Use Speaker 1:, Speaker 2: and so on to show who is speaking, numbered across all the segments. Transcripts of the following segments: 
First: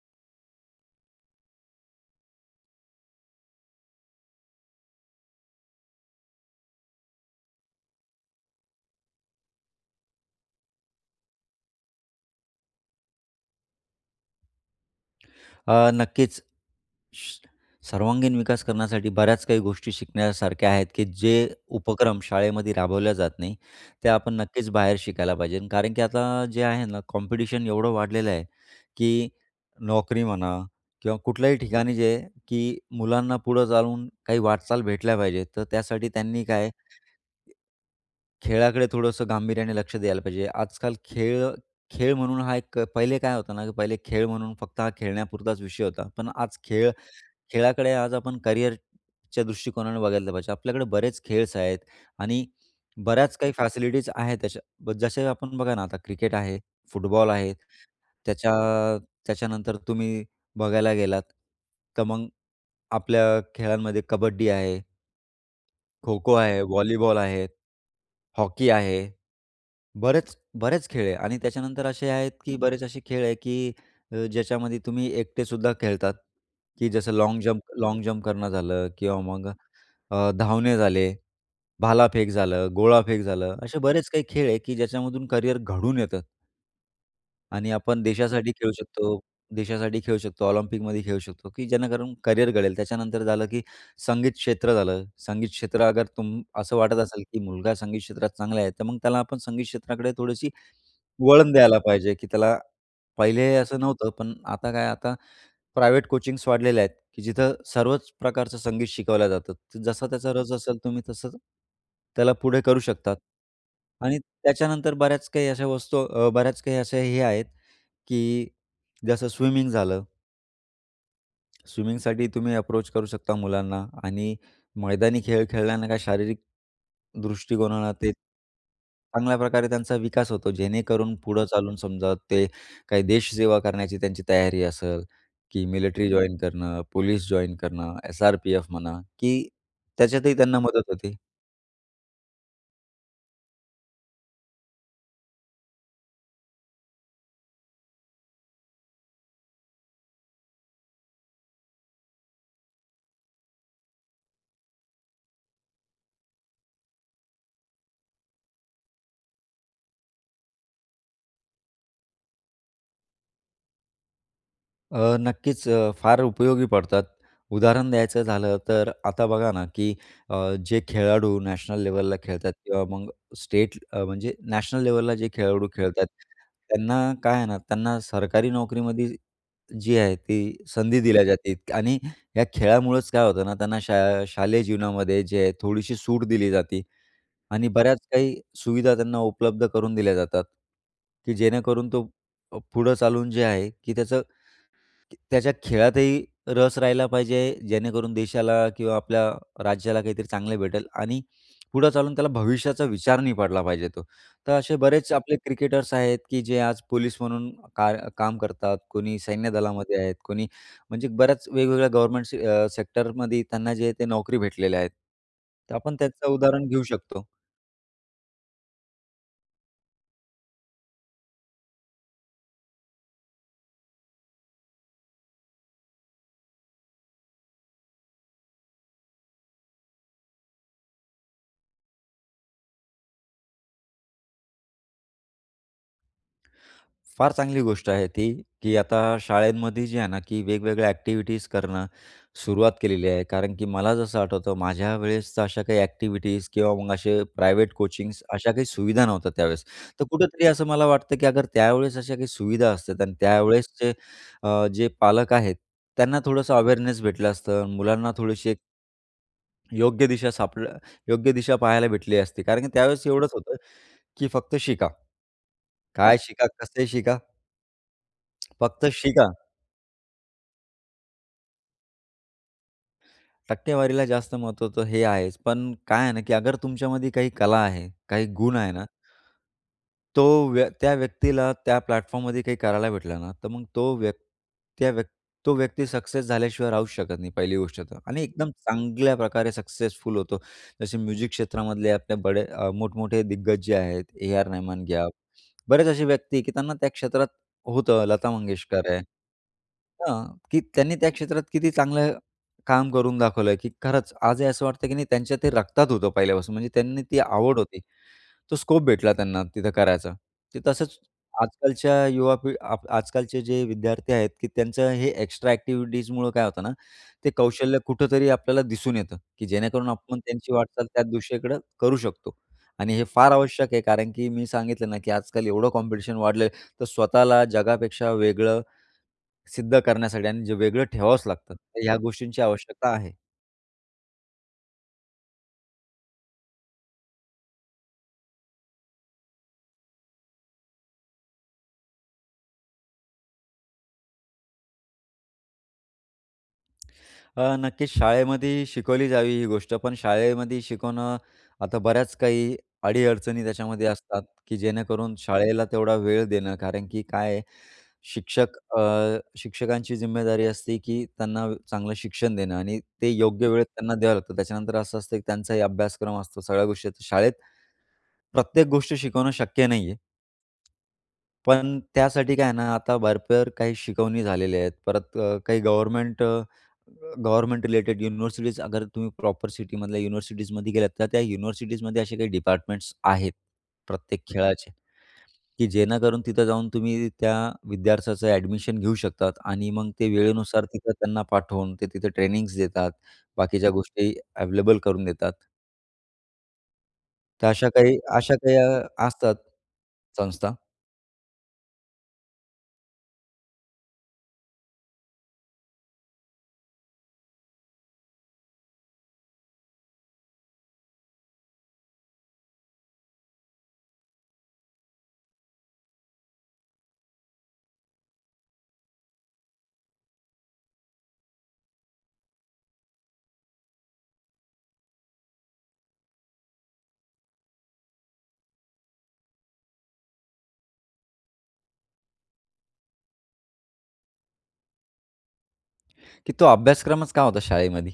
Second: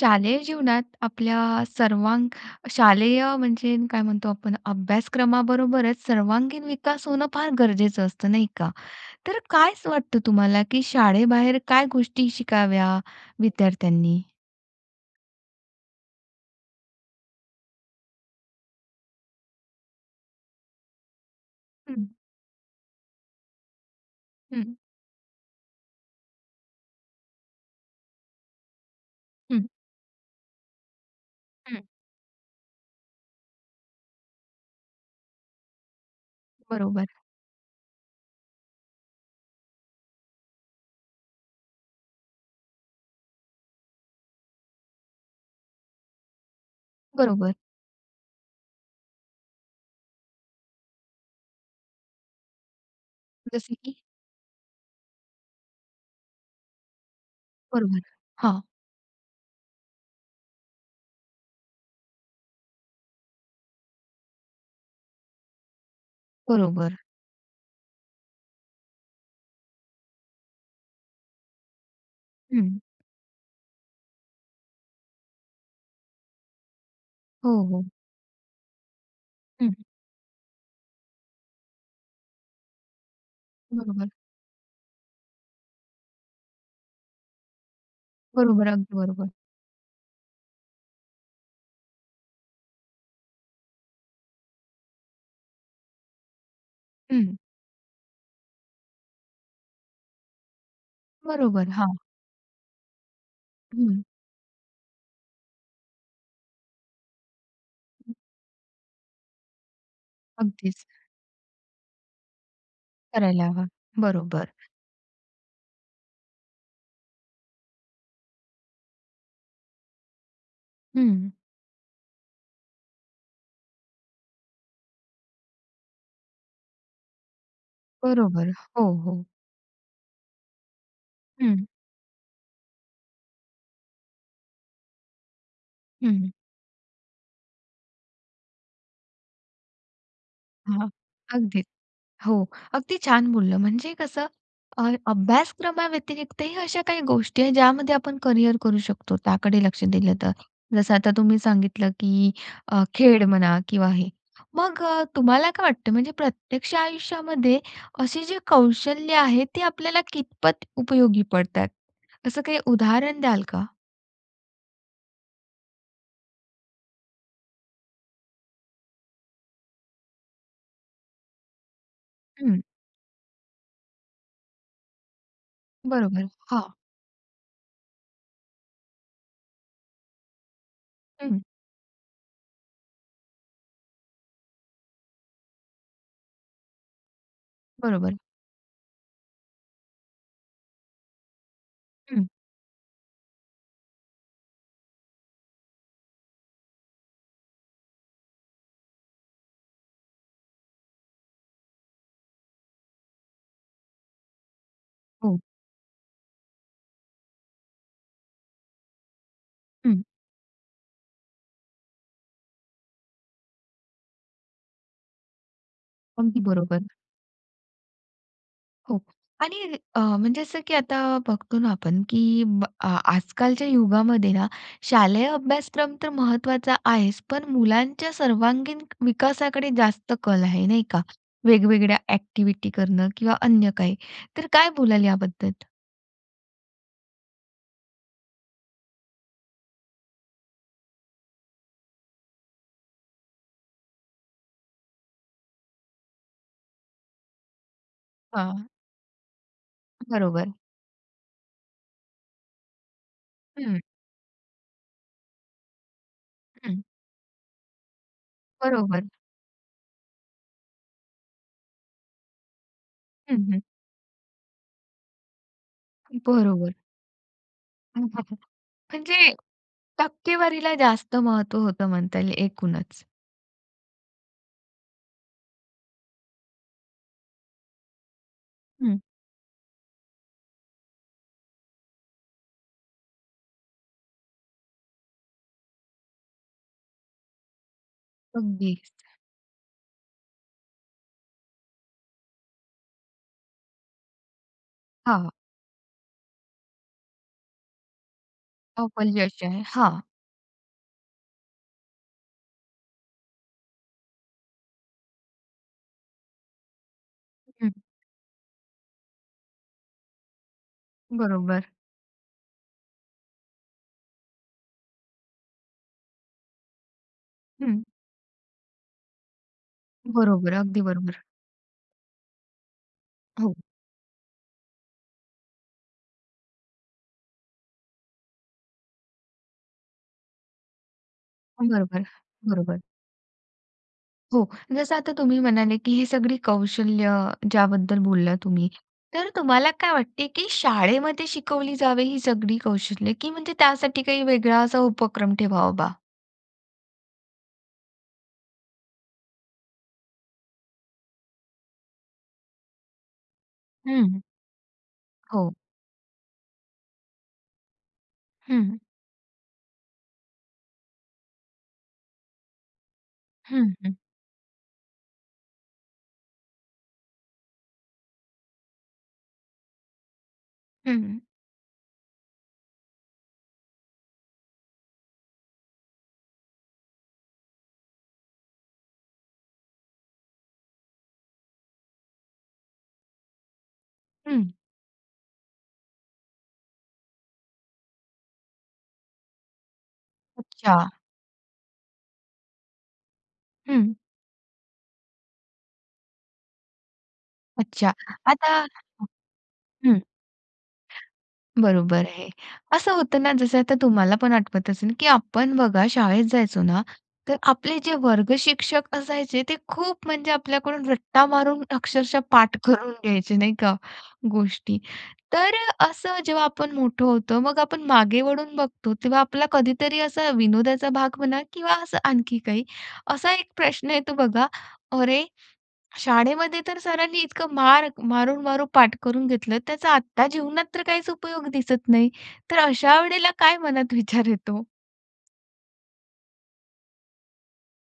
Speaker 1: शालेय जीवनात आपल्या सर्वांग शालेय म्हणजे काय म्हणतो आपण, अभ्यासक्रमाबरोबरच सर्वांगीण विकास होणं फार गरजेचं असतं, नाही का? तर काय वाटतं तुम्हाला, की शाळेबाहेर काय गोष्टी शिकाव्या विद्यार्थ्यांनी?
Speaker 2: अ, नक्कीच. सर्वांगीण विकास करण्यासाठी बऱ्याच काही गोष्टी शिकण्यासारख्या आहेत, की जे
Speaker 1: हम्म.
Speaker 2: उपक्रम शाळेमध्ये राबवल्या जात नाहीत, ते आपण नक्कीच
Speaker 1: हं.
Speaker 2: बाहेर शिकायला पाहिजे. कारण की आता जे आहे ना, कॉम्पिटिशन एवढं वाढलेलं आहे, की
Speaker 1: हं.
Speaker 2: नोकरी म्हणा किंवा कुठल्याही
Speaker 1: हं.
Speaker 2: ठिकाणी जे, की मुलांना पुढं चालून काही वाटचाल भेटल्या पाहिजे, तर त्यासाठी त्यांनी काय,
Speaker 1: बरोबर.
Speaker 2: खेळाकडे थोडंसं गांभीर्याने लक्ष द्यायला पाहिजे. आजकाल खेळ-खेळ, म्हणून हा एक पहिले काय होतं ना, की पहिले खेळ म्हणून फक्त हा खेळण्यापुरताच विषय होता. पण आज खेळ,
Speaker 1: बरोबर.
Speaker 2: खेळाकडे, आज आपण करिअरच्या दृष्टिकोनाने बघितलं पाहिजे. आपल्याकडे बरेच खेळ्स आहेत आणि बऱ्याच काही
Speaker 1: जसं की?
Speaker 2: फॅसिलिटीज आहेत. तश्या जसं आपण बघा ना, आता क्रिकेट आहे, फुटबॉल आहे.
Speaker 1: बरोबर,
Speaker 2: त्याच्या
Speaker 1: हां.
Speaker 2: त्याच्यानंतर तुम्ही बघायला गेलात, तर मग आपल्या खेळांमध्ये कबड्डी आहे. खो-खो आहे,
Speaker 1: बरोबर.
Speaker 2: व्हॉलीबॉल आहे, हॉकी आहे. बरेच, बरेच खेळ आहे आणि त्याच्यानंतर असे आहेत, की
Speaker 1: हं.
Speaker 2: बरेच असे खेळ आहे, की अ, ज्याच्यामध्ये तुम्ही एकटेसुद्धा खेळतात, की जसं लॉन्ग
Speaker 1: हो,
Speaker 2: जम्प
Speaker 1: हो.
Speaker 2: लॉन्ग जंप करणं झालं किंवा मग
Speaker 1: हं.
Speaker 2: अ, धावणे झाले, भालाफेक झालं, गोळाफेक झालं. असे बरेच
Speaker 1: बरोबर.
Speaker 2: काही खेळ आहे, की ज्याच्यामधून करियर घडून येतं आणि आपण देशासाठी
Speaker 1: बरोबर,
Speaker 2: खेळू
Speaker 1: अगदी
Speaker 2: शकतो
Speaker 1: बरोबर.
Speaker 2: देशासाठी खेळू शकतो, ऑलिम्पिकमध्ये खेळू शकतो, की जेणेकरून करियर घडेल. त्याच्यानंतर झालं, की संगीत क्षेत्र झालं. संगीत क्षेत्र अगर तुम असं वाटत असेल,
Speaker 1: हं.
Speaker 2: की मुलगा संगीत क्षेत्रात चांगला आहे, तर मग त्याला आपण संगीत क्षेत्राकडे थोडीशी वळण
Speaker 1: बरोबर,
Speaker 2: द्यायला
Speaker 1: हां.
Speaker 2: पाहिजे. की त्याला पहिले असं
Speaker 1: हं.
Speaker 2: नव्हतं, पण आता काय, आता प्रायव्हेट कोचिंग्स वाढलेल्या आहेत, की जिथं सर्वच प्रकारचं संगीत शिकवलं जातं. तर जसा त्याचा रस असेल,
Speaker 1: अगदीच.
Speaker 2: तुम्ही तसं त्याला पुढे करू शकतात.
Speaker 1: करायला हवं,
Speaker 2: आणि
Speaker 1: बरोबर.
Speaker 2: त्याच्यानंतर बऱ्याच काही अशा वस्तू अ, बऱ्याच काही अशा हे आहेत, की जसं स्विमिंग झालं.
Speaker 1: हं.
Speaker 2: स्विमिंगसाठी तुम्ही अप्रोच करू शकता मुलांना. आणि मैदानी खेळ खेळल्याने काही शारीरिक दृष्टिकोनाला ते
Speaker 1: बरोबर. हो, हो.
Speaker 2: चांगल्या प्रकारे त्यांचा विकास होतो, जेणेकरून पुढं
Speaker 1: हं.
Speaker 2: चालून समजा ते काही देशसेवा करण्याची त्यांची तयारी असेल, की मिलिट्री
Speaker 1: हं.
Speaker 2: जॉइन करणं, पोलिस जॉइन करणं, एस-आर-पी-एफ म्हणा, की त्याच्यातही त्यांना
Speaker 1: हां,
Speaker 2: मदत होती.
Speaker 1: अगदीच हो. अगदी छान बोललं. म्हणजे कसं अ, अभ्यासक्रमाव्यतिरिक्तही अशा काही गोष्टी आहेत, ज्यामध्ये आपण करियर करू शकतो त्याकडे लक्ष दिलं तर. जसं आता तुम्ही सांगितलं, की अ, खेळ म्हणा किंवा हे. मग अ, तुम्हाला काय वाटतं, म्हणजे प्रत्यक्ष आयुष्यामध्ये असे जे कौशल्य आहे ती आपल्याला कितपत उपयोगी पडतात? असं काही उदाहरण द्याल का?
Speaker 2: अ, नक्कीच फार उपयोगी पडतात. उदाहरण द्यायचं झालं तर आता बघा ना की अ, जे खेळाडू नॅशनल लेवलला खेळतात
Speaker 1: हं.
Speaker 2: किंवा मग स्टेट अ, म्हणजे नॅशनल लेवलला जे खेळाडू खेळतात,
Speaker 1: बरोबर, हां.
Speaker 2: त्यांना काय आहे ना, त्यांना सरकारी नोकरीमध्ये जी आहे ती संधी दिल्या
Speaker 1: हं.
Speaker 2: जाते आणि या खेळामुळंच काय होतं ना त्यांना शा शालेय जीवनामध्ये जे आहे थोडीशी सूट दिली जाते आणि बऱ्याच
Speaker 1: बरोबर.
Speaker 2: काही सुविधा त्यांना उपलब्ध करून दिल्या जातात की जेणेकरून तो
Speaker 1: हं.
Speaker 2: अ, पुढं चालून जे आहे की त्याचं त्याच्या खेळातही रस राहिला पाहिजे. जेणेकरून देशाला किंवा आपल्या राज्याला काहीतरी चांगले भेटेल आणि पुढं चालून त्याला भविष्याचा विचार नाही पडला पाहिजे तो. तर असे बरेच आपले
Speaker 1: हो.
Speaker 2: क्रिकेटर्स आहेत की जे आज पोलीस म्हणून काय काम करतात, कोणी सैन्यदलामध्ये
Speaker 1: हं.
Speaker 2: आहेत, कोणी म्हणजे बऱ्याच वेगवेगळ्या गव्हर्नमेंट अ, सेक्टरमध्ये त्यांना जे ते नोकरी भेटलेल्या आहेत. तर आपण त्याचं
Speaker 1: अगदी
Speaker 2: उदाहरण घेऊ
Speaker 1: बरोबर.
Speaker 2: शकतो.
Speaker 1: हो आणि अ, म्हणजे असं की आता बघतो ना आपण की ब आ आजकालच्या युगामध्ये ना, शालेय अभ्यासक्रम तर महत्त्वाचा आहेच पण मुलांच्या सर्वांगीण विकासाकडे जास्त कल आहे नाही का? वेगवेगळ्या एक्टिविटी करणं किंवा अन्य काही तर काय बोलाल याबद्दल?
Speaker 2: फार चांगली गोष्ट आहे ती की आता शाळेंमध्ये जे आहे ना की वेगवेगळ्या एक्टिविटीज करणं सुरुवात केलेली आहे. कारण की मला जसं आठवतं माझ्या वेळेस तर अशा काही एक्टिविटीज किंवा मग असे प्रायवेट कोचिंग्स अशा
Speaker 1: हां.
Speaker 2: काही सुविधा नव्हत्या त्यावेळेस. तर कुठेतरी
Speaker 1: बरोबर.
Speaker 2: असं मला वाटतं की अगर त्यावेळेस अशा काही सुविधा असतात आणि त्यावेळेस
Speaker 1: हं.
Speaker 2: जे अ, जे पालक आहेत त्यांना थोडंसं
Speaker 1: हं.
Speaker 2: अवेअरनेस भेटलं असतं आणि मुलांना थोडीशी एक
Speaker 1: बरोबर.
Speaker 2: योग्य दिशा सापड योग्य दिशा पाहायला भेटली असती. कारण की त्यावेळेस एवढंच
Speaker 1: हं,
Speaker 2: होतं
Speaker 1: हं.
Speaker 2: की फक्त शिका. काय शिका?
Speaker 1: बरोबर.
Speaker 2: कसं शिका? फक्त शिका!
Speaker 1: म्हणजे टक्केवारीला जास्त महत्व होतं म्हणता येईल एकूणच.
Speaker 2: टक्केवारीला जास्त महत्व होत, हे आहेच. पण काय आहे ना की अगर तुमच्यामध्ये काही कला आहे, काही गुण आहे ना
Speaker 1: हं.
Speaker 2: तो व्य त्या व्यक्तीला त्या प्लॅटफॉर्ममध्ये काही करायला भेटलं ना, तर मग तो व्यक् त्या व्यक् तो व्यक्ती सक्सेस झाल्याशिवाय राहूच शकत नाही पहिली गोष्ट तर. आणि एकदम
Speaker 1: अगदीच.
Speaker 2: चांगल्या प्रकारे सक्सेसफुल होतो. जसे म्युझिक क्षेत्रामधले आपल्या बडे अ, मोठमोठे दिग्गज जे आहेत, ए.आर.रहमान घ्या.
Speaker 1: हां, हां.
Speaker 2: बरेच असे व्यक्ती की त्यांना त्या क्षेत्रात होतं लता
Speaker 1: तो
Speaker 2: मंगेशकर आहे.
Speaker 1: पण यश आहे, हां.
Speaker 2: हां, की त्यांनी त्या क्षेत्रात किती चांगलं काम करून दाखवलय की खरंच, आजही असं वाटतं की नाही त्यांच्या ते रक्तात होतं पहिल्यापासून. म्हणजे त्यांनी ती आवड
Speaker 1: हं.
Speaker 2: होती. तो स्कोप भेटला त्यांना तिथं करायचा. ते तसंच
Speaker 1: बरोबर.
Speaker 2: आजकालच्या युवा पिढी आप आजकालचे जे विद्यार्थी आहेत की त्यांचं हे एक्स्ट्रा एक्टिव्हिटीजमुळं काय होतं ना, ते कौशल्य
Speaker 1: हं.
Speaker 2: कुठेतरी आपल्याला दिसून येतं की जेणेकरून आपण
Speaker 1: बरोबर,
Speaker 2: त्यांची
Speaker 1: अगदी
Speaker 2: वाटचाल त्या
Speaker 1: बरोबर.
Speaker 2: दिशेकडं करू शकतो आणि हे फार
Speaker 1: हो.
Speaker 2: आवश्यक आहे. कारण की मी सांगितलं ना की आजकाल एवढं कॉम्पिटिशन वाढलं आहे, तर स्वतःला जगापेक्षा वेगळं सिद्ध करण्यासाठी आणि जे वेगळं ठेवावच लागतं तर ह्या
Speaker 1: बरोबर,
Speaker 2: गोष्टींची
Speaker 1: बरोबर.
Speaker 2: आवश्यकता आहे.
Speaker 1: हो. जसं आता तुम्ही म्हणाले, की ही सगळी कौशल्य ज्याबद्दल बोलला तुम्ही. तर तुम्हाला काय वाटतं, की शाळेमध्ये शिकवली जावे ही सगळी कौशल्य, की म्हणजे त्यासाठी काही वेगळा असा उपक्रम ठेवा बा?
Speaker 2: अ, नक्कीच शाळेमध्येही शिकवली जावी ही गोष्ट, पण शाळेमध्ये शिकवणं आता बऱ्याच काही अडी-अडचणी त्याच्यामध्ये
Speaker 1: हं,
Speaker 2: असतात, की जेणेकरून
Speaker 1: हो.
Speaker 2: शाळेला तेवढा वेळ देणं कारण की काय आहे? शिक्षक
Speaker 1: हं.
Speaker 2: अ, शिक्षकांची ज़िम्मेदारी असते, की त्यांना अ, चांगलं शिक्षण देणं आणि ते योग्य वेळेत
Speaker 1: हं, हं.
Speaker 2: त्यांना द्यावं लागतं. त्याच्यानंतर असं असतं, की त्यांचाही अभ्यासक्रम असतो. सगळ्या गोष्टीत शाळेत प्रत्येक गोष्ट शिकवणं शक्य नाहीये.
Speaker 1: हं.
Speaker 2: पण त्यासाठी काय आहे ना, आता भरपूर काही शिकवणी झालेल्या आहेत. परत अ, काही गव्हर्नमेंट अ, गव्हर्नमेंट रिलेटेड युनिव्हर्सिटीज अगर तुम्ही प्रॉपर सिटीमधल्या युनिव्हर्सिटीजमध्ये गेलात, तर त्या युनिव्हर्सिटीजमध्ये असे काही डिपार्टमेंट्स आहेत प्रत्येक
Speaker 1: हं.
Speaker 2: खेळाची, की जेणेकरून तिथं जाऊन तुम्ही त्या विद्यार्थ्याचं एडमिशन घेऊ शकतात. आणि मग ते वेळेनुसार
Speaker 1: अच्छा.
Speaker 2: तिथं त्यांना पाठवून, ते तिथं ट्रेनिंगज देतात, बाकीच्या
Speaker 1: हं.
Speaker 2: गोष्टी अवेलेबल करून देतात. तर अशा
Speaker 1: अच्छा.
Speaker 2: काही अशा
Speaker 1: आता
Speaker 2: काही अ, असतात
Speaker 1: हं.
Speaker 2: संस्था
Speaker 1: बरोबर आहे. असं होतं ना जसं आता तुम्हाला पण आठवत असेल की आपण बघा शाळेत जायचो ना, तर आपले जे वर्गशिक्षक असायचे, ते खूप म्हणजे आपल्याकडून रट्टा मारून अक्षरशः पाठ करून घ्यायचे. नाही का? गोष्टी. तर अ, असं जेव्हा आपण मोठं होतो. मग आपण मागे वळून बघतो तेव्हा आपला कधीतरी असा विनोदाचा भाग म्हणा किंवा असं आणखी काही. असा 1 प्रश्न येतो बघा, "अरे, शाळेमध्ये तर सरांनी इतकं मार मारून-मारून पाठ करून घेतलं, त्याचा आत्ता जीवनात तर काहीच उपयोग दिसत नाही." तर अशा वेळेला काय मनात विचार येतो?
Speaker 2: की तो अभ्यासक्रमच का होता शाळेमध्ये?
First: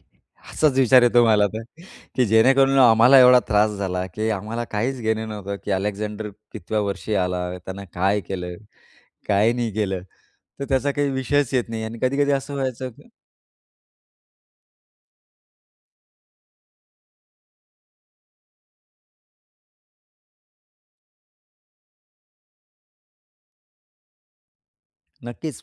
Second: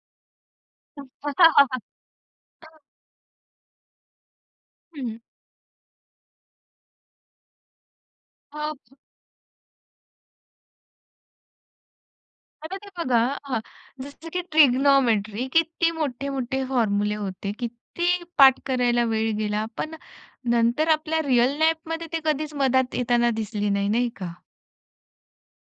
Speaker 2: असाच विचार येतो मला तर.
Speaker 1: हं.
Speaker 2: की जेणेकरून आम्हाला एवढा त्रास झाला की आम्हाला काहीच
Speaker 1: हं.
Speaker 2: घेणं नव्हतं की अलेक्झांडर कितव्या वर्षी आला? त्यानं काय केलं?
Speaker 1: अप
Speaker 2: काय नाही केलं? तर त्याचा काही विषयच येत नाही आणि कधी-कधी असं
Speaker 1: आता ते
Speaker 2: व्हायचं की
Speaker 1: बघा हं, जसं की ट्रिग्नोमेट्री किती मोठे-मोठे फॉर्मुले होते, किती पाठ करायला वेळ गेला, पण नंतर आपल्या रिअल लाईफ मध्ये ते कधीच मदत येताना दिसली नाही, नाही का?
Speaker 2: नक्कीच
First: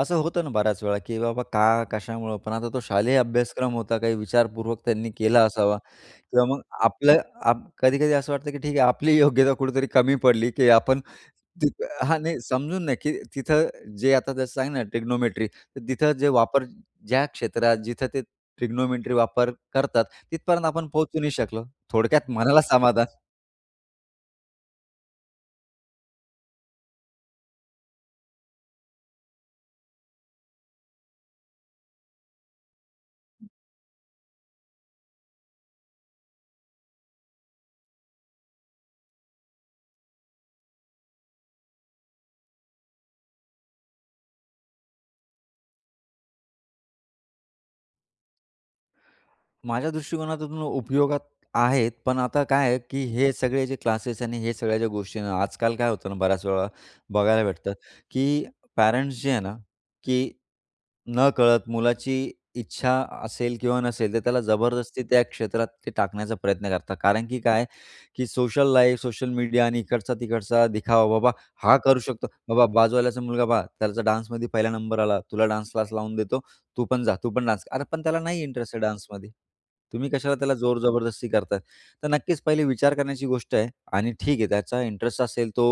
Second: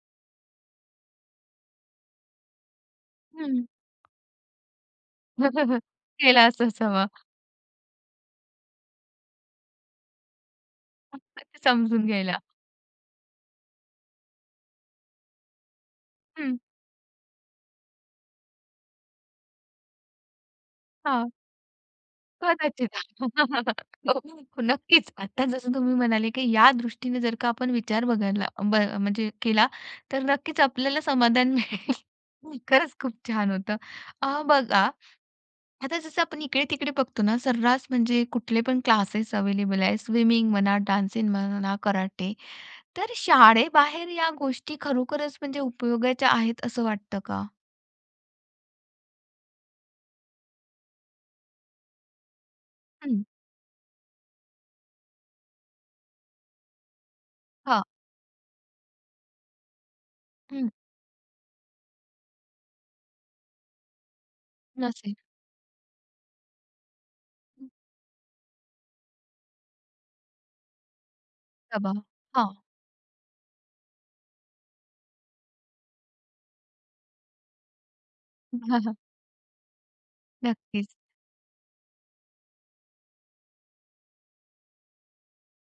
Speaker 2: असं होतं ना, बऱ्याच वेळा की बाबा का? कशामुळं? पण आता तो शालेय
Speaker 1: हं.
Speaker 2: अभ्यासक्रम होता काही विचारपूर्वक त्यांनी केला असावा किंवा
Speaker 1: केलाच
Speaker 2: मग
Speaker 1: असावा.
Speaker 2: आपलं आप कधी-कधी असं वाटतं की ठीक आहे. आपली योग्यता कुठेतरी कमी पडली की आपण
Speaker 1: [unintelligible]
Speaker 2: ती
Speaker 1: समजून
Speaker 2: हां
Speaker 1: घ्यायला.
Speaker 2: नाही समजून नाही की तिथं जे आता जसं सांग ना ट्रिग्नोमेट्री तर तिथं जे
Speaker 1: हं.
Speaker 2: वापर ज्या क्षेत्रात जिथं ते ट्रिग्नोमेट्री वापर करतात, तिथपर्यंत आपण पोहचू नाही
Speaker 1: हां.
Speaker 2: शकलो, थोडक्यात मनाला
Speaker 1: कदाचित,
Speaker 2: समाधान.
Speaker 1: हो, नक्कीच. आता जसं तुम्ही म्हणाले की या दृष्टीनं जर का आपण विचार बदलला ब म्हणजे केला. तर नक्कीच आपल्याला समाधान मिळेल. खरंच खूप छान! होतं. अ, बघा आता जसं आपण इकडे-तिकडे बघतो ना, सर्रास म्हणजे कुठले पण अवेलेबल आहे. स्विमिंग म्हणा, डान्सिंग म्हणा, कराटे. तर शाळेबाहेर या गोष्टी खरोखरच म्हणजे उपयोगाच्या आहेत, असं वाटतं का?
Speaker 2: माझ्या दृष्टीकोनातून उपयोगात आहेत. पण आता काय आहे की
Speaker 1: हं.
Speaker 2: हे सगळे जे क्लासेस आणि हे सगळ्या ज्या गोष्टीन आहे ना, आजकाल काय होतं ना बऱ्याच वेळा, बघायला भेटतं
Speaker 1: हां.
Speaker 2: की पॅरेंट्स जे आहे ना की
Speaker 1: हं.
Speaker 2: नकळत मुलाची इच्छा असेल किंवा नसेल, तर त्याला जबरदस्ती
Speaker 1: नसेल.
Speaker 2: त्या क्षेत्रात ते टाकण्याचा प्रयत्न करतात. कारण की काय की सोशल लाईफ, सोशल मीडिया आणि इकडचा-तिकडचा दिखावा. बाबा, हा
Speaker 1: तबा,
Speaker 2: करू शकतो,
Speaker 1: हां.
Speaker 2: बाबा बाजूवाल्याचा मुलगा पहा, त्याचा डान्समध्ये पहिला नंबर आला तुला डान्स क्लास लावून देतो, तू पण जा तू पण डान्स. आता पण त्याला नाही इंटरेस्ट आहे डान्समध्ये. तुम्ही कशाला त्याला जोर
Speaker 1: नक्कीच.
Speaker 2: जबरदस्ती करता. तर नक्कीच पहिले विचार करण्याची गोष्ट आहे आणि ठीक आहे त्याचा इंटरेस्ट असेल तो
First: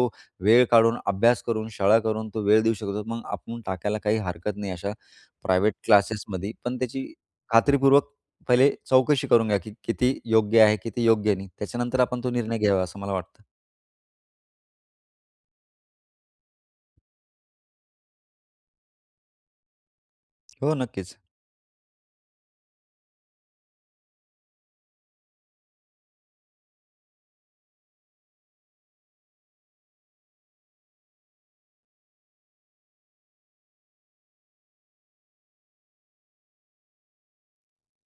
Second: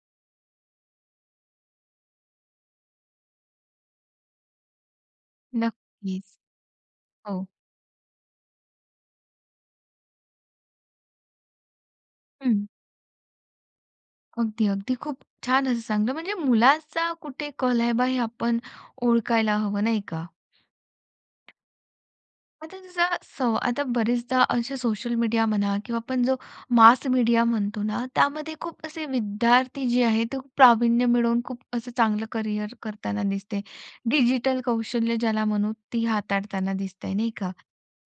Speaker 2: वेळ काढून, अभ्यास करून, शाळा करून, तो वेळ देऊ शकतो मग आपण टाकायला काही हरकत नाही, अशा प्रायव्हेट
Speaker 1: नक्कीच.
Speaker 2: क्लासेसमध्ये. पण त्याची
Speaker 1: हो.
Speaker 2: खात्रीपूर्वक पहिले चौकशी करून घ्या की किती योग्य आहे किती योग्य नाही. त्याच्यानंतर आपण तो निर्णय
Speaker 1: हं.
Speaker 2: घ्यावा असं मला वाटतं.
Speaker 1: अगदी-अगदी खूप छान असं सांगलं. म्हणजे मुलाचा कुठे कल आहे बा हे आपण ओळखायला हवं, नाही का?
Speaker 2: हो नक्कीच.
Speaker 1: म्हणजे जसं सव आता बरेचदा असे सोशल मीडिया म्हणा, किंवा आपण जो मास मीडिया म्हणतो ना, त्यामध्ये खूप असे विद्यार्थी जे आहेत, ते खूप प्रावीण्य मिळवून खूप असं चांगलं करिअर करताना दिसते. डिजिटल कौशल्य ज्याला म्हणू, ती हाताळताना दिसतंय, नाही का?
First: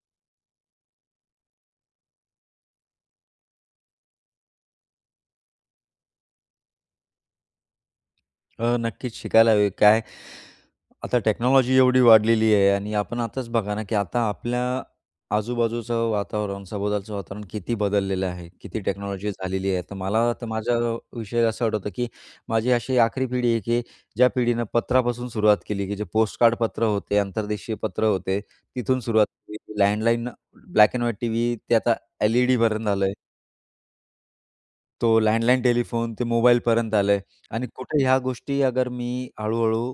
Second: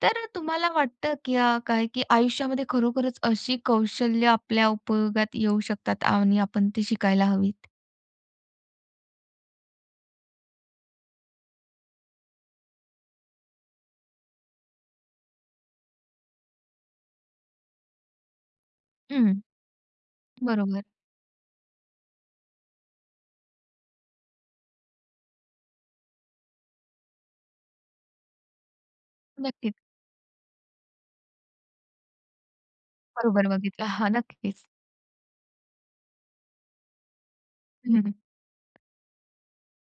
Speaker 1: तर तुम्हाला वाटतं, की काय, की आयुष्यामध्ये खरोखरच अशी कौशल्य आपल्या उपयोगात येऊ शकतात आणि आपण ते शिकायला हवीत?
Speaker 2: अ, नक्कीच शिकायला हवी. काय? आता टेक्नॉलॉजी एवढी वाढलेली आहे आणि आपण आताच बघा ना, की आता आपल्या आजूबाजूचं वातावरण, सभोवतालचं वातावरण किती बदललेलं आहे, किती टेक्नॉलॉजी
Speaker 1: हं,
Speaker 2: झालेली आहे. तर मला तर माझ्या
Speaker 1: बरोबर.
Speaker 2: विषयी असं आठवतं, की माझी अशी आखरी पिढी आहे, की ज्या पिढीनं पत्रापासून सुरुवात केली, की जे पोस्टकार्ड पत्र होते, आंतरदेशीय पत्र होते. तिथून सुरुवात
Speaker 1: नक्कीच.
Speaker 2: केली landline, black and white TV, ते आता एल-ई-डी पर्यंत आलंय.
Speaker 1: बरोबर बघितलं. हां, नक्कीच.
Speaker 2: तो लँडलाईन टेलिफोन ते मोबाईलपर्यंत आलंय. आणि कुठे
Speaker 1: हं.
Speaker 2: ह्या गोष्टी अगर मी हळूहळू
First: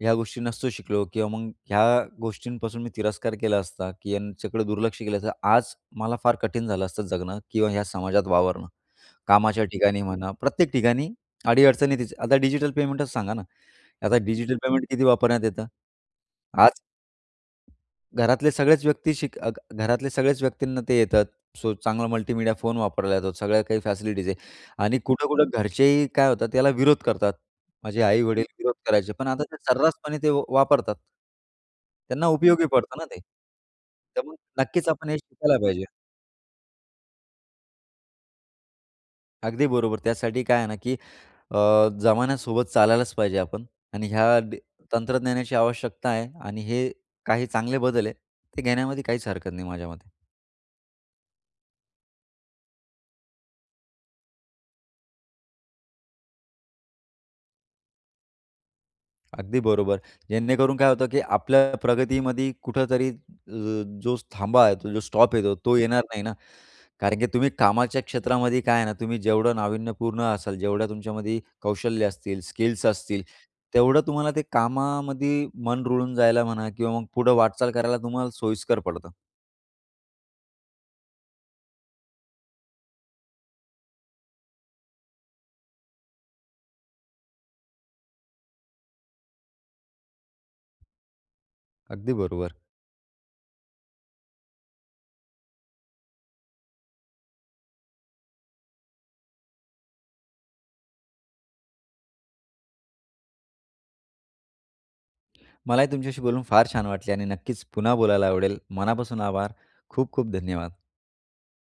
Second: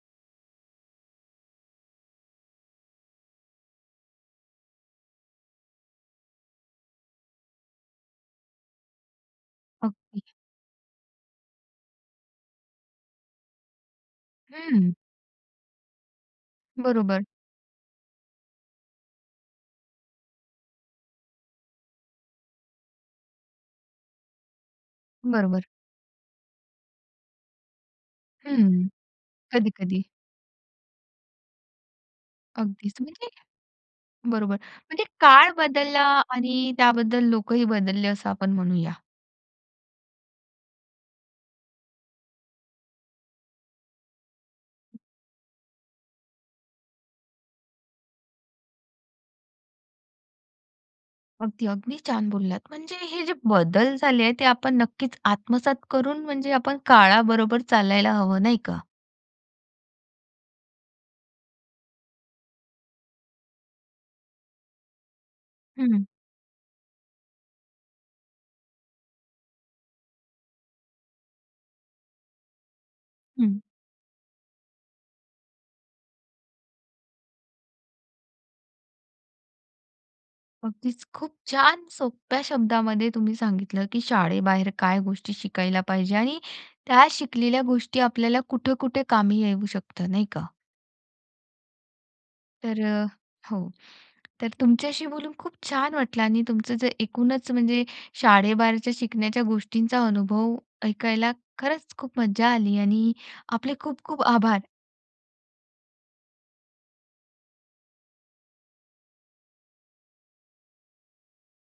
Speaker 2: ह्या गोष्टी नसतो शिकलो किंवा मग ह्या गोष्टींपासून मी तिरस्कार केला असता, की याच्याकडं दुर्लक्ष केलं तर आज मला फार कठीण झालं असतं जगणं किंवा ह्या समाजात वावरणं. कामाच्या ठिकाणी
Speaker 1: ओके.
Speaker 2: म्हणा, प्रत्येक ठिकाणी अडीअडचणी तिचं आता डिजिटल पेमेंटच सांगा ना आता डिजिटल पेमेंट
Speaker 1: हम्म.
Speaker 2: किती वापरण्यात येतं आज
Speaker 1: बरोबर.
Speaker 2: घरातले सगळेच व्यक्ती शिक अग घरातले सगळेच व्यक्तींना ते येतं. सो चांगला मल्टीमीडिया फोन वापरला जातो. सगळ्या काही फॅसिलिटीज आहेत, आणि कुठं-कुठं
Speaker 1: बरोबर.
Speaker 2: घरचेही काय होतात, त्याला विरोध करतात. माझे आई-वडील विरोध
Speaker 1: हं,
Speaker 2: करायचे, पण आता ते
Speaker 1: कधी-कधी.
Speaker 2: सर्रासपणे ते वापरतात. त्यांना उपयोगी
Speaker 1: अगदीच
Speaker 2: पडतं ना ते.
Speaker 1: म्हणजे
Speaker 2: त्यामुळे
Speaker 1: बरोबर.
Speaker 2: नक्कीच
Speaker 1: म्हणजे
Speaker 2: आपण हे
Speaker 1: काळ
Speaker 2: शिकायला पाहिजे.
Speaker 1: बदलला आणि त्याबद्दल लोकंही बदलले, असं आपण म्हणूया.
Speaker 2: अगदी बरोबर. त्यासाठी काय आहे ना की अ, जमान्यासोबत चालायलाच पाहिजे आपण आणि ह्या दे तंत्रज्ञानाची आवश्यकता आहे आणि हे काही चांगले बदल आहेत, ते घेण्यामध्ये काहीच हरकत नाही माझ्यामते.
Speaker 1: अगदी, अगदी छान बोललात. म्हणजे हे जे बदल झाले आहेत ते आपण नक्कीच आत्मसात करून म्हणजे आपण काळाबरोबर चालायला हवं नाही का?
Speaker 2: अगदी बरोबर. जेणेकरून काय होतं की आपल्या प्रगतीमध्ये कुठेतरी ज जो थांबा येतो, जो स्टॉप येतो, तो येणार
Speaker 1: हं.
Speaker 2: नाही ना. कारण की तुम्ही कामाच्या क्षेत्रामध्ये काय आहे ना, तुम्ही जेवढं नाविन्यपूर्ण असाल, जेवढं तुमच्यामध्ये कौशल्य असतील, स्किल्स असतील,
Speaker 1: हं.
Speaker 2: तेवढं तुम्हाला ते कामामध्ये मन रुळून जायला म्हणा किंवा मग पुढं वाटचाल करायला तुम्हाला सोयीस्कर पडतं.
Speaker 1: अगदीच खूप छान सोप्या शब्दांमध्ये तुम्ही सांगितलं की शाळेबाहेर काय गोष्टी शिकायला पाहिजे आणि त्या शिकलेल्या गोष्टी आपल्याला कुठं-कुठं कामी येऊ शकतं, नाही का?
Speaker 2: अगदी बरोबर.
Speaker 1: तर अ हो, तर तुमच्याशी बोलून खूप छान वाटलं आणि तुमचं जे एकूणच म्हणजे शाळेबाहेरच्या शिकण्याच्या गोष्टींचा अनुभव ऐकायला खरंच खूप मज्जा आली आणि आपले खूप-खूप आभार.
Speaker 2: मलाही तुमच्याशी बोलून फार छान वाटले आणि नक्कीच पुन्हा बोलायला आवडेल. मनापासून आभार. खूप-खूप धन्यवाद.